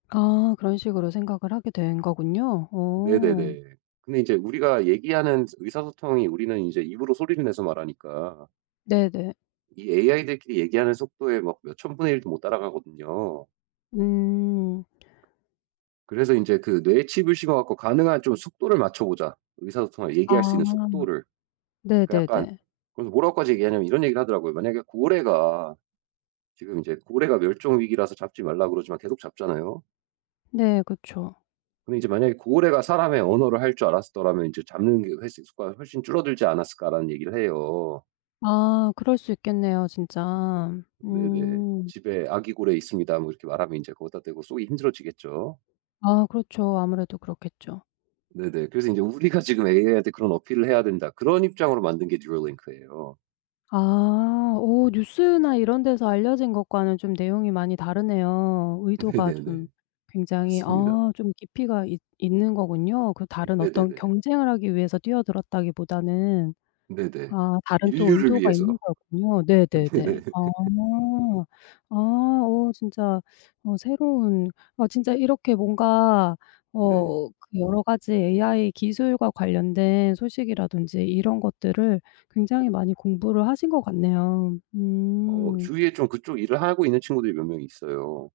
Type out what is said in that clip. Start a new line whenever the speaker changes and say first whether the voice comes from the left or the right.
left: 아 그런 식으로 생각을 하게 된 거군요. 오.
right: 네네네. 근데 이제 우리가 얘기하는 스 의사소통이 우리는 인제 입으로 소리를 내서 말하니까.
left: 네네.
right: 이 AI들끼리 얘기하는 속도에 막 몇 1000 분의 1 도 못 따라가거든요.
left: 음.
right: 그래서 인제 그 뇌에 칩을 심어 갖고 가능한 좀 속도를 맞춰 보자. 의사소통할 얘기할 수 있는
left: 아.
right: 속도를 그 약간
left: 네네네.
right: 그래서 뭐라고까지 얘기하냐면 이런 얘기를 하더라고요. 만약에 고래가 지금 인제 고래가 멸종 위기라서 잡지 말라 그러지만 계속 잡잖아요.
left: 네 그쵸.
right: 근데 이제 "만약에 고래가 사람의 언어를 할 줄 알았었더라면 인제 잡는 개체 수가 훨씬 줄어들지 않았을까?"라는 얘기를 해요.
left: 아 그럴 수 있겠네요 진짜.
right: 네네.
left: 음.
right: "집에 아기 고래 있습니다." 뭐 이렇게 말하면 인제 거기다 대고 쏘기 힘들어지겠죠.
left: 아 그렇죠. 아무래도 그렇겠죠.
right: 네네. 그래서 인제 "우리가 지금 AI한테 그런 어필을 해야 된다." 그런 입장으로 만든 게 Neuralink예요.
left: 아 오 뉴스나 이런 데서 알려진 것과는 좀 내용이 많이 다르네요. 의도가 좀
right: 네네네.
left: 굉장히
right: 그렇습니다.
left: 아 좀 깊이가 있 있는 거군요, 그 다른 어떤
right: 네네네.
left: 경쟁을 하기 위해서 뛰어들었다기보다는.
right: 네네.
left: 아 다른 또
right: 인류를
left: 의도가 있는
right: 위해서.
left: 거였군요. 네네네.
right: 네네.
left: 아. 아 어 진짜 어 새로운 아 진짜 이렇게 뭔가 어
right: 네.
left: 그 여러 가지 AI 기술과 관련된 소식이라든지 이런 것들을 굉장히 많이 공부를 하신 것 같네요.
right: 어
left: 음.
right: 주위에 좀 그쪽 일을 하고 있는 친구들이 몇 명 있어요.